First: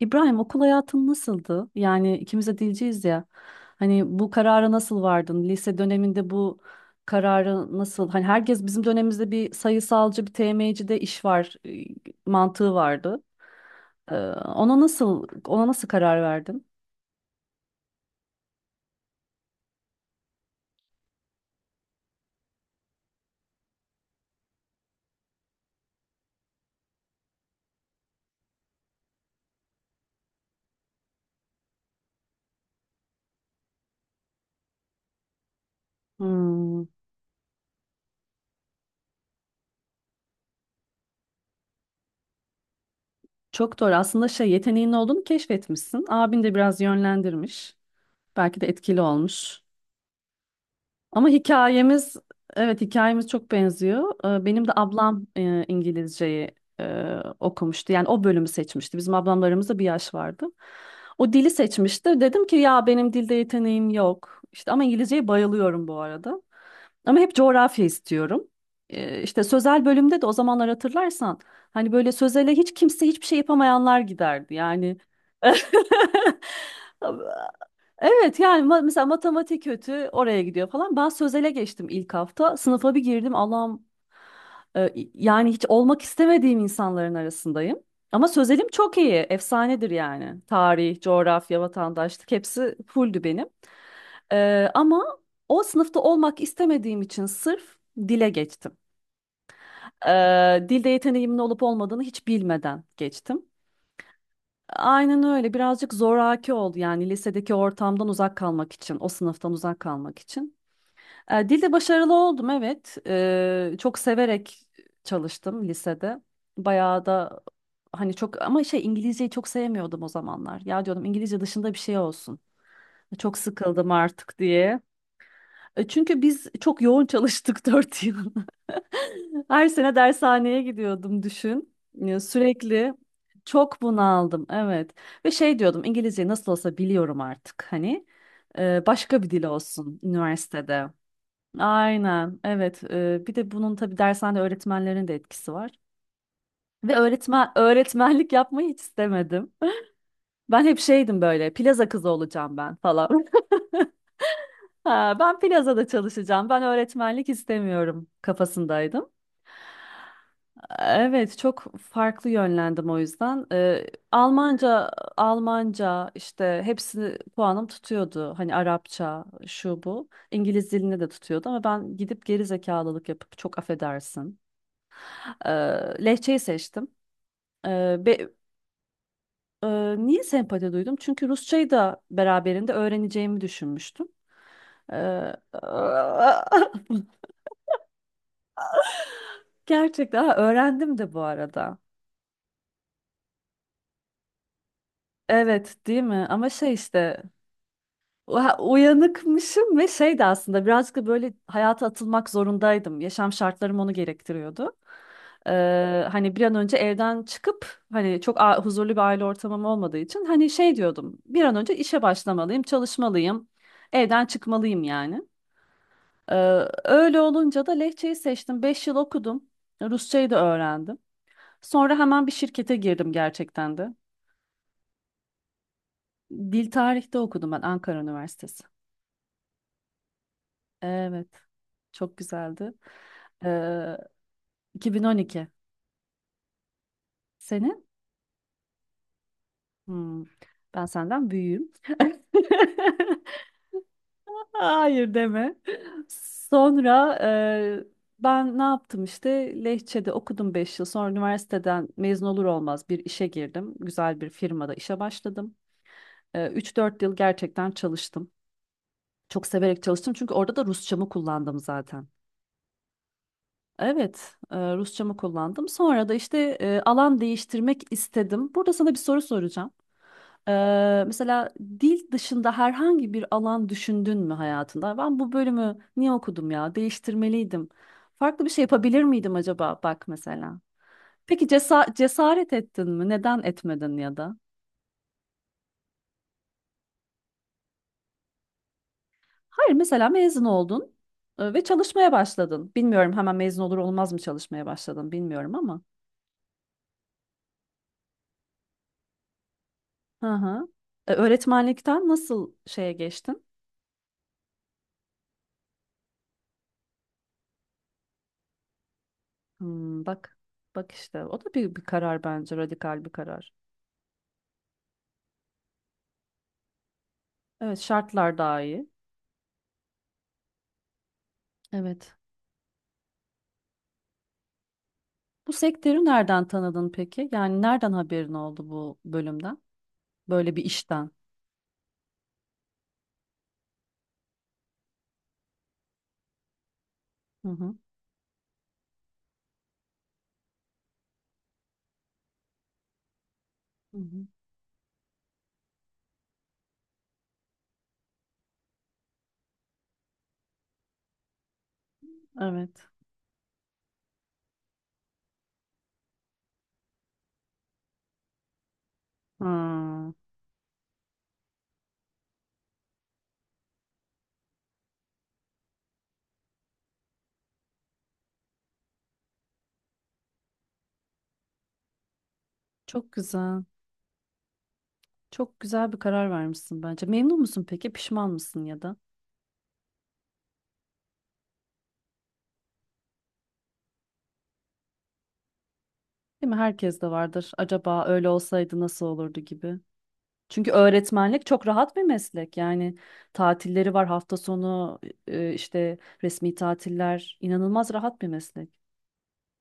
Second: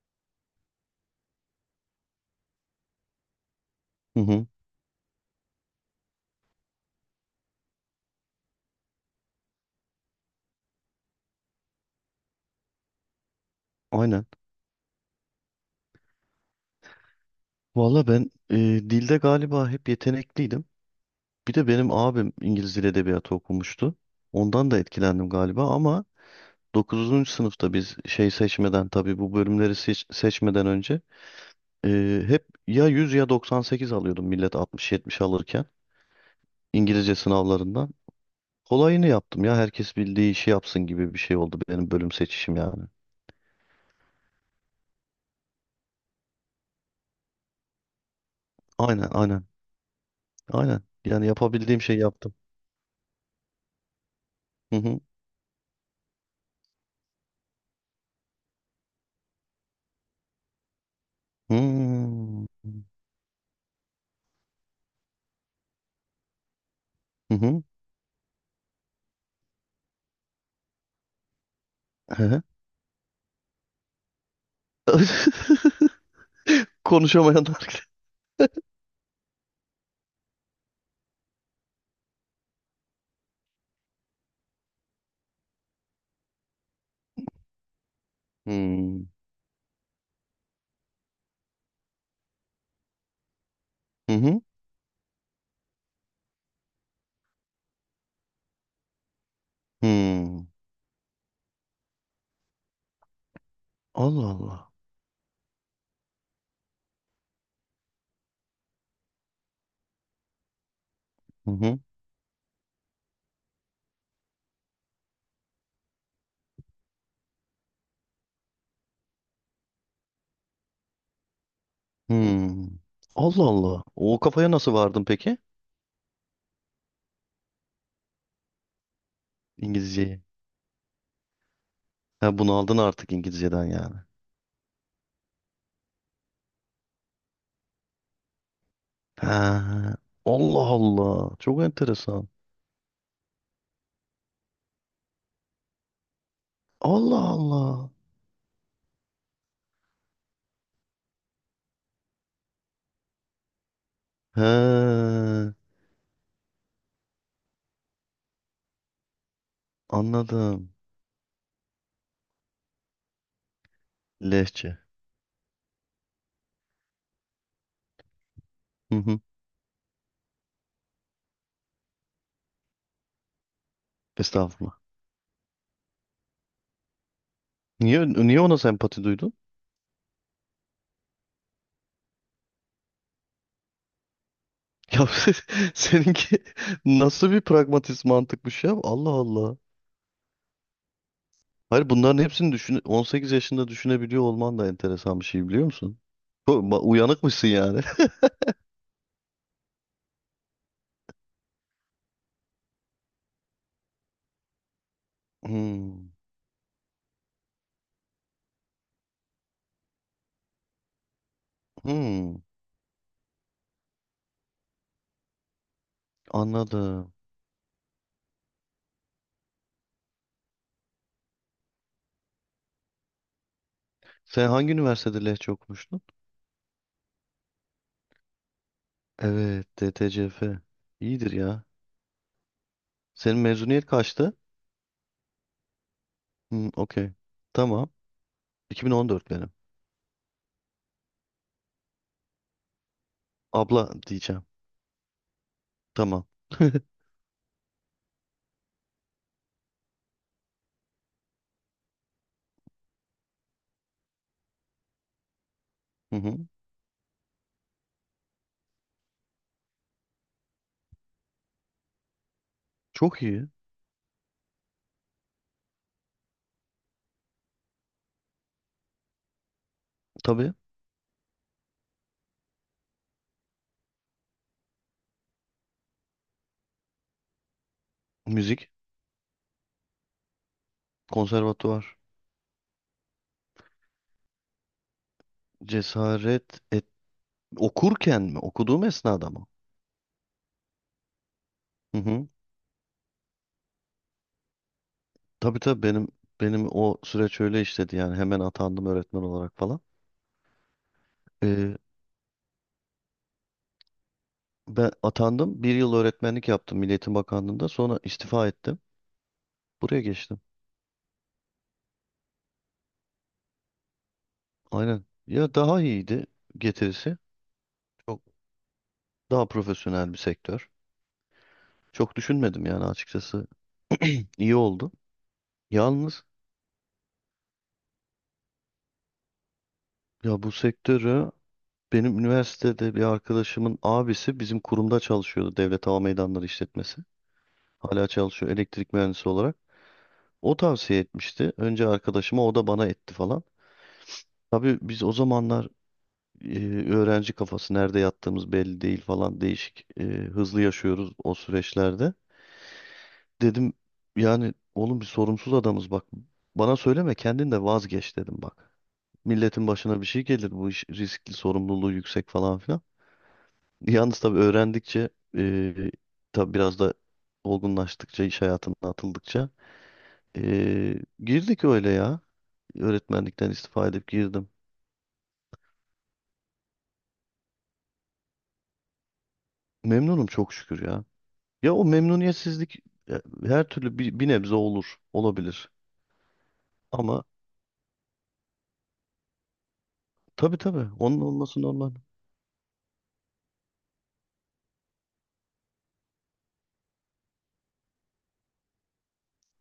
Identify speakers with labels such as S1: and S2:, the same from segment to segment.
S1: İbrahim okul hayatın nasıldı? Yani ikimiz de dilciyiz ya. Hani
S2: Hı
S1: bu
S2: hı,
S1: karara nasıl vardın? Lise döneminde bu kararı nasıl? Hani herkes bizim dönemimizde bir sayısalcı, bir TM'ci de iş var mantığı vardı. Ee,
S2: aynen.
S1: ona nasıl karar verdin?
S2: Valla ben dilde galiba hep yetenekliydim. Bir de benim abim İngiliz Dil Edebiyatı okumuştu. Ondan da etkilendim galiba ama 9. sınıfta biz şey seçmeden tabii bu bölümleri seçmeden önce hep ya 100 ya 98 alıyordum millet 60-70 alırken
S1: Hmm,
S2: İngilizce sınavlarından. Kolayını yaptım ya herkes bildiği işi yapsın gibi bir şey oldu benim bölüm seçişim yani.
S1: Çok doğru. Aslında şey yeteneğin olduğunu keşfetmişsin. Abin de biraz yönlendirmiş. Belki de etkili
S2: Aynen aynen
S1: olmuş.
S2: aynen yani
S1: Ama
S2: yapabildiğim şeyi
S1: hikayemiz
S2: yaptım.
S1: evet hikayemiz çok benziyor. Benim de
S2: Hı hı.
S1: ablam İngilizceyi okumuştu. Yani o bölümü seçmişti. Bizim ablamlarımızda bir yaş vardı. O dili seçmişti. Dedim
S2: Hmm.
S1: ki ya benim dilde yeteneğim yok. İşte ama İngilizceye bayılıyorum bu arada. Ama hep
S2: Hı hı.
S1: coğrafya istiyorum. İşte sözel bölümde de o zamanlar hatırlarsan hani böyle sözele hiç kimse hiçbir şey yapamayanlar giderdi. Yani
S2: Konuşamayanlar.
S1: Evet yani mesela matematik kötü oraya gidiyor falan. Ben sözele geçtim ilk hafta. Sınıfa bir girdim Allah'ım, yani hiç olmak istemediğim insanların arasındayım. Ama sözelim çok
S2: Hmm.
S1: iyi. Efsanedir yani. Tarih, coğrafya, vatandaşlık hepsi fulldü benim.
S2: Hı hı.
S1: Ama o sınıfta olmak istemediğim için sırf dile geçtim.
S2: Hmm.
S1: E, Dilde yeteneğimin olup olmadığını hiç bilmeden geçtim.
S2: Allah Allah.
S1: Aynen öyle. Birazcık zoraki oldu yani lisedeki ortamdan uzak kalmak için, o sınıftan uzak kalmak için.
S2: Hı
S1: Dilde
S2: hı.
S1: başarılı oldum, evet. Çok severek çalıştım lisede. Bayağı da hani çok ama şey İngilizceyi çok sevmiyordum o zamanlar. Ya diyordum İngilizce dışında bir şey olsun.
S2: Hmm.
S1: Çok
S2: Allah Allah.
S1: sıkıldım
S2: O
S1: artık
S2: kafaya nasıl
S1: diye.
S2: vardın peki?
S1: Çünkü biz çok yoğun çalıştık 4 yıl. Her sene
S2: İngilizceyi.
S1: dershaneye gidiyordum, düşün. Ya,
S2: Ha, bunu aldın
S1: sürekli
S2: artık İngilizceden
S1: çok
S2: yani.
S1: bunaldım, evet. Ve şey diyordum, İngilizceyi nasıl olsa biliyorum artık hani. Başka bir dil
S2: Ha.
S1: olsun
S2: Allah
S1: üniversitede.
S2: Allah. Çok enteresan.
S1: Aynen, evet. Bir de bunun tabii dershane öğretmenlerin de etkisi var. Ve
S2: Allah
S1: öğretmen
S2: Allah.
S1: öğretmenlik yapmayı hiç istemedim. Ben hep şeydim, böyle plaza kızı olacağım ben falan.
S2: He.
S1: Ha, ben plazada çalışacağım. Ben öğretmenlik istemiyorum kafasındaydım.
S2: Anladım.
S1: Evet, çok farklı yönlendim o yüzden.
S2: Lehçe.
S1: Almanca, Almanca işte hepsini puanım tutuyordu. Hani
S2: Hı hı.
S1: Arapça, şu bu. İngiliz dilini de tutuyordu ama ben gidip geri zekalılık yapıp, çok affedersin,
S2: Estağfurullah.
S1: Ee, Lehçeyi seçtim. Ee,
S2: Niye,
S1: be-
S2: niye ona sempati duydun?
S1: e, Niye sempati duydum? Çünkü Rusçayı da beraberinde öğreneceğimi düşünmüştüm.
S2: Ya
S1: Ee,
S2: seninki nasıl bir pragmatist mantıkmış ya? Allah Allah.
S1: Gerçekten ha, öğrendim de bu arada.
S2: Hayır, bunların hepsini düşün, 18 yaşında düşünebiliyor olman da enteresan bir şey, biliyor
S1: Evet,
S2: musun?
S1: değil mi? Ama şey işte
S2: Uyanıkmışsın yani.
S1: ha, uyanıkmışım ve şey de aslında birazcık da böyle hayata atılmak zorundaydım. Yaşam şartlarım onu gerektiriyordu.
S2: Hmm,
S1: Hani bir an önce evden çıkıp, hani çok huzurlu bir aile ortamım olmadığı için, hani şey diyordum, bir an önce işe
S2: hmm,
S1: başlamalıyım, çalışmalıyım. Evden çıkmalıyım yani. Ee,
S2: anladım.
S1: Öyle olunca da Lehçeyi seçtim. 5 yıl okudum. Rusçayı da öğrendim. Sonra hemen bir şirkete girdim gerçekten de.
S2: Sen hangi üniversitede Lehçe okumuştun?
S1: Dil tarihte okudum ben, Ankara Üniversitesi.
S2: Evet, DTCF.
S1: Evet.
S2: İyidir ya.
S1: Çok güzeldi.
S2: Senin mezuniyet
S1: Ee,
S2: kaçtı?
S1: 2012.
S2: Hmm, okey.
S1: Senin?
S2: Tamam. 2014 benim.
S1: Hmm, Ben senden büyüğüm.
S2: Abla diyeceğim.
S1: Hayır, deme.
S2: Tamam.
S1: Sonra ben ne yaptım işte, Lehçe'de okudum 5 yıl. Sonra üniversiteden mezun olur olmaz bir işe girdim. Güzel bir firmada işe başladım.
S2: Hı hı.
S1: 3-4 yıl gerçekten çalıştım. Çok severek çalıştım çünkü orada da Rusçamı kullandım zaten.
S2: Çok iyi.
S1: Evet, Rusçamı kullandım. Sonra da işte alan değiştirmek istedim. Burada sana bir soru soracağım. E,
S2: Tabii.
S1: mesela dil dışında herhangi bir alan düşündün mü hayatında? Ben bu bölümü niye okudum ya? Değiştirmeliydim. Farklı bir şey
S2: Müzik,
S1: yapabilir miydim acaba? Bak mesela. Peki
S2: konservatuvar.
S1: cesaret ettin mi? Neden etmedin ya da?
S2: Cesaret et. Okurken mi? Okuduğum esnada mı?
S1: Hayır, mesela mezun oldun ve
S2: Hı
S1: çalışmaya
S2: hı.
S1: başladın. Bilmiyorum hemen mezun olur olmaz mı çalışmaya başladın bilmiyorum
S2: Tabii
S1: ama.
S2: tabii, benim o süreç öyle işledi yani, hemen atandım öğretmen olarak falan.
S1: Hı hı.
S2: Ee,
S1: Öğretmenlikten nasıl şeye geçtin?
S2: Ben atandım, bir yıl öğretmenlik yaptım Milli Eğitim Bakanlığı'nda, sonra istifa ettim. Buraya
S1: Hmm, bak
S2: geçtim.
S1: bak işte, o da bir karar, bence radikal bir karar.
S2: Aynen. Ya daha iyiydi getirisi.
S1: Evet,
S2: Çok
S1: şartlar daha iyi.
S2: daha profesyonel bir sektör.
S1: Evet.
S2: Çok düşünmedim yani açıkçası. İyi oldu.
S1: Bu sektörü
S2: Yalnız
S1: nereden tanıdın peki? Yani nereden haberin oldu bu bölümden?
S2: ya, bu
S1: Böyle bir işten.
S2: sektörü benim üniversitede bir arkadaşımın abisi bizim kurumda çalışıyordu, Devlet Hava Meydanları İşletmesi.
S1: Hı hı.
S2: Hala çalışıyor, elektrik mühendisi olarak. O tavsiye etmişti. Önce arkadaşıma, o da bana etti falan.
S1: Hı hı.
S2: Tabii biz o zamanlar e, öğrenci kafası, nerede yattığımız belli değil falan, değişik hızlı yaşıyoruz o süreçlerde.
S1: Evet.
S2: Dedim yani oğlum, bir sorumsuz adamız bak, bana söyleme, kendin de vazgeç dedim bak. Milletin başına bir
S1: Hmm,
S2: şey gelir, bu iş riskli, sorumluluğu yüksek falan filan. Yalnız tabii öğrendikçe, e, tabii biraz da olgunlaştıkça, iş hayatına atıldıkça, Ee, girdik öyle ya.
S1: Çok
S2: Öğretmenlikten
S1: güzel.
S2: istifa edip girdim.
S1: Çok güzel bir karar vermişsin bence. Memnun musun peki? Pişman mısın ya da?
S2: Memnunum çok şükür ya. Ya o memnuniyetsizlik, e, her türlü bir nebze olur, olabilir.
S1: Değil mi? Herkes de
S2: Ama
S1: vardır. Acaba öyle olsaydı nasıl olurdu gibi.
S2: tabii
S1: Çünkü
S2: tabii, onun
S1: öğretmenlik
S2: olması
S1: çok
S2: normal.
S1: rahat bir meslek. Yani tatilleri var, hafta sonu işte resmi tatiller, inanılmaz rahat bir meslek.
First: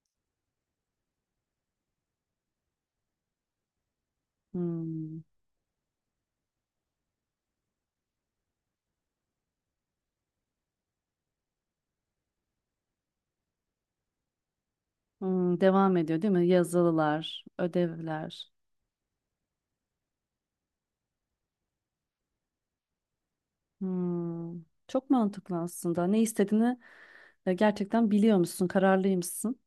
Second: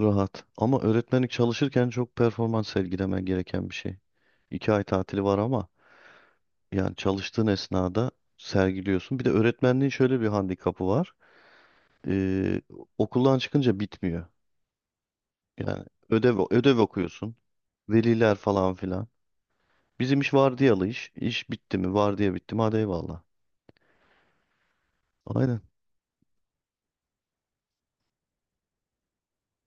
S2: Rahat. Ama öğretmenlik, çalışırken çok performans sergilemen gereken bir şey. 2 ay
S1: Hmm.
S2: tatili var ama, yani çalıştığın esnada sergiliyorsun. Bir de öğretmenliğin şöyle bir handikapı var. Ee, Okuldan çıkınca bitmiyor. Yani
S1: Devam ediyor değil
S2: ödev
S1: mi?
S2: ödev okuyorsun.
S1: Yazılılar,
S2: Veliler
S1: ödevler.
S2: falan filan. Bizim iş vardiyalı iş. İş bitti mi? Vardiya bitti mi? Hadi eyvallah.
S1: Hmm. Çok mantıklı
S2: Aynen.
S1: aslında. Ne istediğini gerçekten biliyormuşsun, kararlıymışsın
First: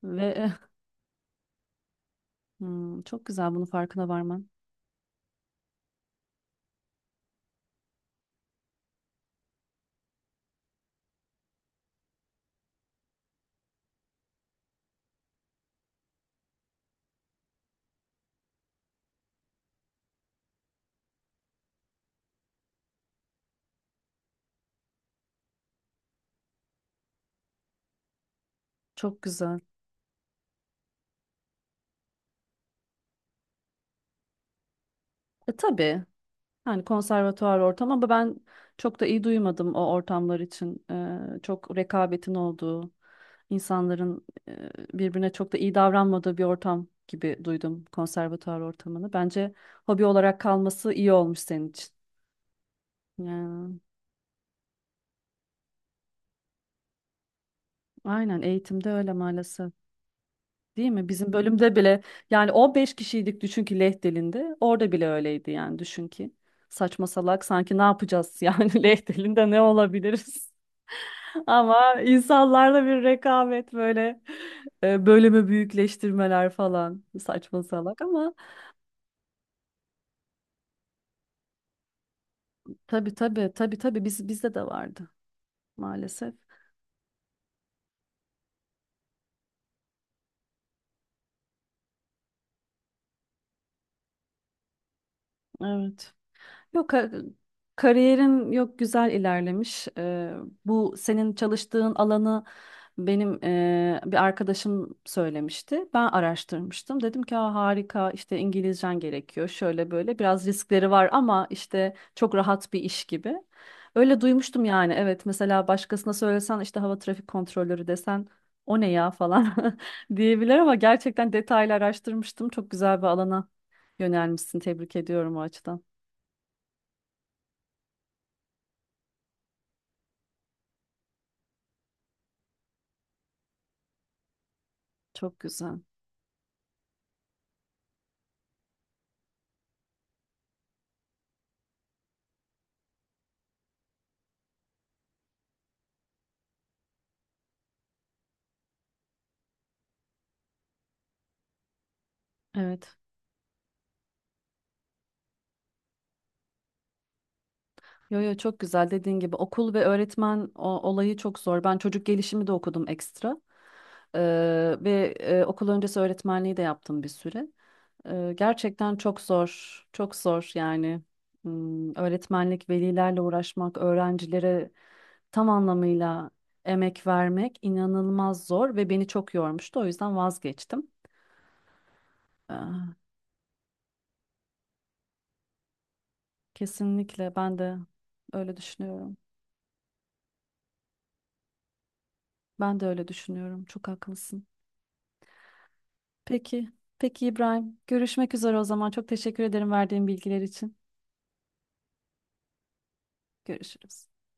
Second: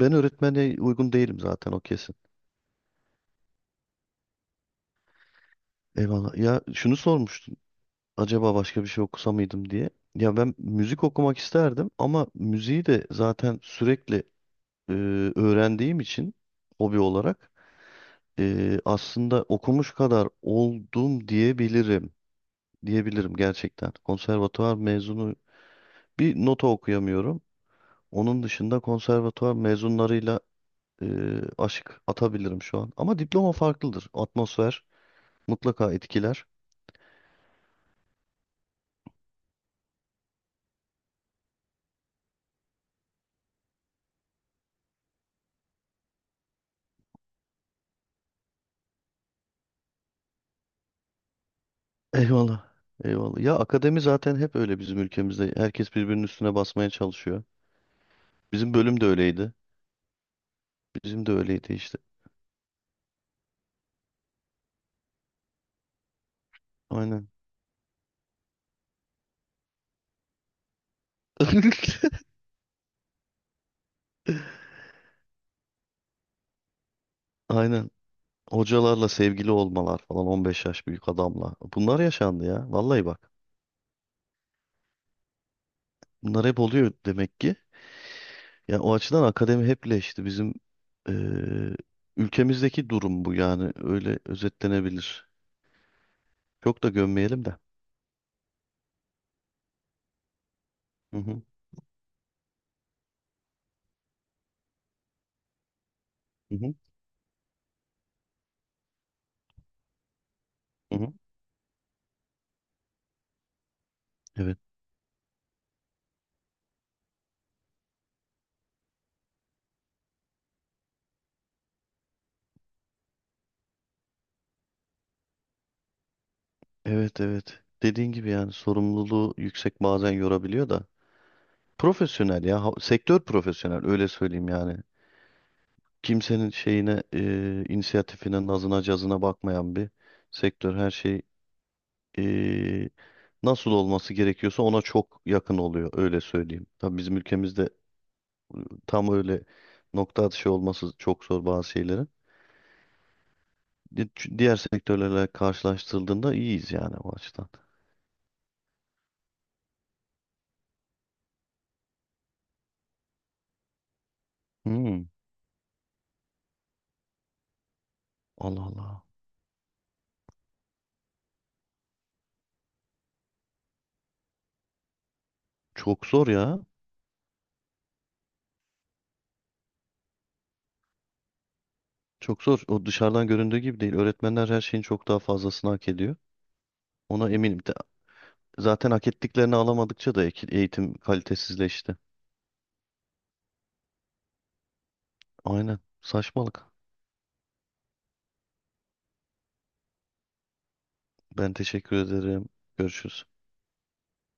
S2: Ben
S1: ve
S2: öğretmene uygun değilim zaten, o kesin.
S1: Çok güzel bunu farkına varman.
S2: Eyvallah. Ya şunu sormuştun. Acaba başka bir şey okusa mıydım diye. Ya ben müzik okumak isterdim ama müziği de zaten sürekli e, öğrendiğim için, hobi olarak, aslında okumuş kadar oldum diyebilirim. Diyebilirim gerçekten. Konservatuvar mezunu bir nota okuyamıyorum. Onun dışında
S1: Çok
S2: konservatuvar
S1: güzel.
S2: mezunlarıyla e, aşık atabilirim şu an. Ama diploma farklıdır. Atmosfer mutlaka
S1: Tabii.
S2: etkiler.
S1: Yani konservatuvar ortam ama ben çok da iyi duymadım o ortamlar için. Çok rekabetin olduğu, insanların birbirine çok da iyi davranmadığı bir ortam gibi duydum konservatuvar ortamını. Bence hobi olarak kalması iyi olmuş senin için.
S2: Eyvallah. Eyvallah. Ya
S1: Yani,
S2: akademi zaten hep öyle bizim ülkemizde. Herkes birbirinin üstüne basmaya çalışıyor.
S1: aynen,
S2: Bizim
S1: eğitimde
S2: bölüm de
S1: öyle
S2: öyleydi.
S1: maalesef. Değil mi?
S2: Bizim
S1: Bizim
S2: de öyleydi
S1: bölümde
S2: işte.
S1: bile yani 15 kişiydik, düşün ki Leh dilinde. Orada bile öyleydi yani, düşün ki. Saçma
S2: Aynen.
S1: salak, sanki ne yapacağız yani, Leh dilinde ne olabiliriz? Ama insanlarda bir rekabet, böyle bölümü büyükleştirmeler falan, saçma
S2: Aynen.
S1: salak ama
S2: Hocalarla sevgili olmalar falan, 15 yaş büyük adamla. Bunlar yaşandı ya. Vallahi
S1: tabii,
S2: bak.
S1: tabii, tabii, tabii, bizde de vardı maalesef.
S2: Bunlar hep oluyor demek ki. Ya o açıdan akademi hep leşti. Bizim eee, ülkemizdeki durum bu, yani öyle özetlenebilir.
S1: Evet.
S2: Çok da
S1: Yok
S2: gömmeyelim de.
S1: kariyerim, yok güzel ilerlemiş. Bu
S2: Hı
S1: senin
S2: hı,
S1: çalıştığın alanı benim bir arkadaşım söylemişti. Ben
S2: hı hı,
S1: araştırmıştım. Dedim ki, "Aa, harika işte, İngilizcen gerekiyor. Şöyle böyle biraz riskleri
S2: hı
S1: var
S2: hı.
S1: ama işte çok rahat bir iş gibi." Öyle
S2: Evet,
S1: duymuştum yani. Evet, mesela başkasına söylesen işte hava trafik kontrolörü desen, o ne ya falan diyebilir ama gerçekten detaylı araştırmıştım. Çok güzel bir alana yönelmişsin. Tebrik ediyorum o açıdan.
S2: evet, evet. Dediğin gibi, yani sorumluluğu yüksek, bazen yorabiliyor da. Profesyonel ya, sektör profesyonel, öyle söyleyeyim yani.
S1: Çok güzel.
S2: Kimsenin şeyine, inisiyatifine, nazına, cazına bakmayan bir sektör. Her şey, e, nasıl olması gerekiyorsa ona çok yakın oluyor, öyle söyleyeyim. Tabii bizim ülkemizde tam öyle nokta atışı olması çok zor bazı şeylerin.
S1: Evet.
S2: Di- Diğer sektörlerle karşılaştırıldığında iyiyiz yani o açıdan.
S1: Yo, yo, çok güzel, dediğin gibi okul ve öğretmen olayı çok zor. Ben çocuk gelişimi de okudum ekstra.
S2: Hmm.
S1: Ve okul öncesi öğretmenliği de yaptım bir süre.
S2: Allah
S1: Gerçekten
S2: Allah.
S1: çok zor. Çok zor yani. Öğretmenlik, velilerle uğraşmak, öğrencilere tam
S2: Çok zor
S1: anlamıyla
S2: ya.
S1: emek vermek inanılmaz zor ve beni çok yormuştu. O yüzden vazgeçtim.
S2: Çok zor. O
S1: Ee,
S2: dışarıdan göründüğü gibi değil. Öğretmenler her şeyin çok daha fazlasını hak ediyor. Ona
S1: Kesinlikle ben
S2: eminim.
S1: de öyle
S2: Zaten hak
S1: düşünüyorum.
S2: ettiklerini alamadıkça da eğitim kalitesizleşti.
S1: Ben de öyle düşünüyorum. Çok haklısın.
S2: Aynen. Saçmalık.
S1: Peki. Peki İbrahim. Görüşmek üzere o zaman. Çok teşekkür ederim verdiğin bilgiler için.
S2: Ben teşekkür ederim. Görüşürüz.
S1: Görüşürüz.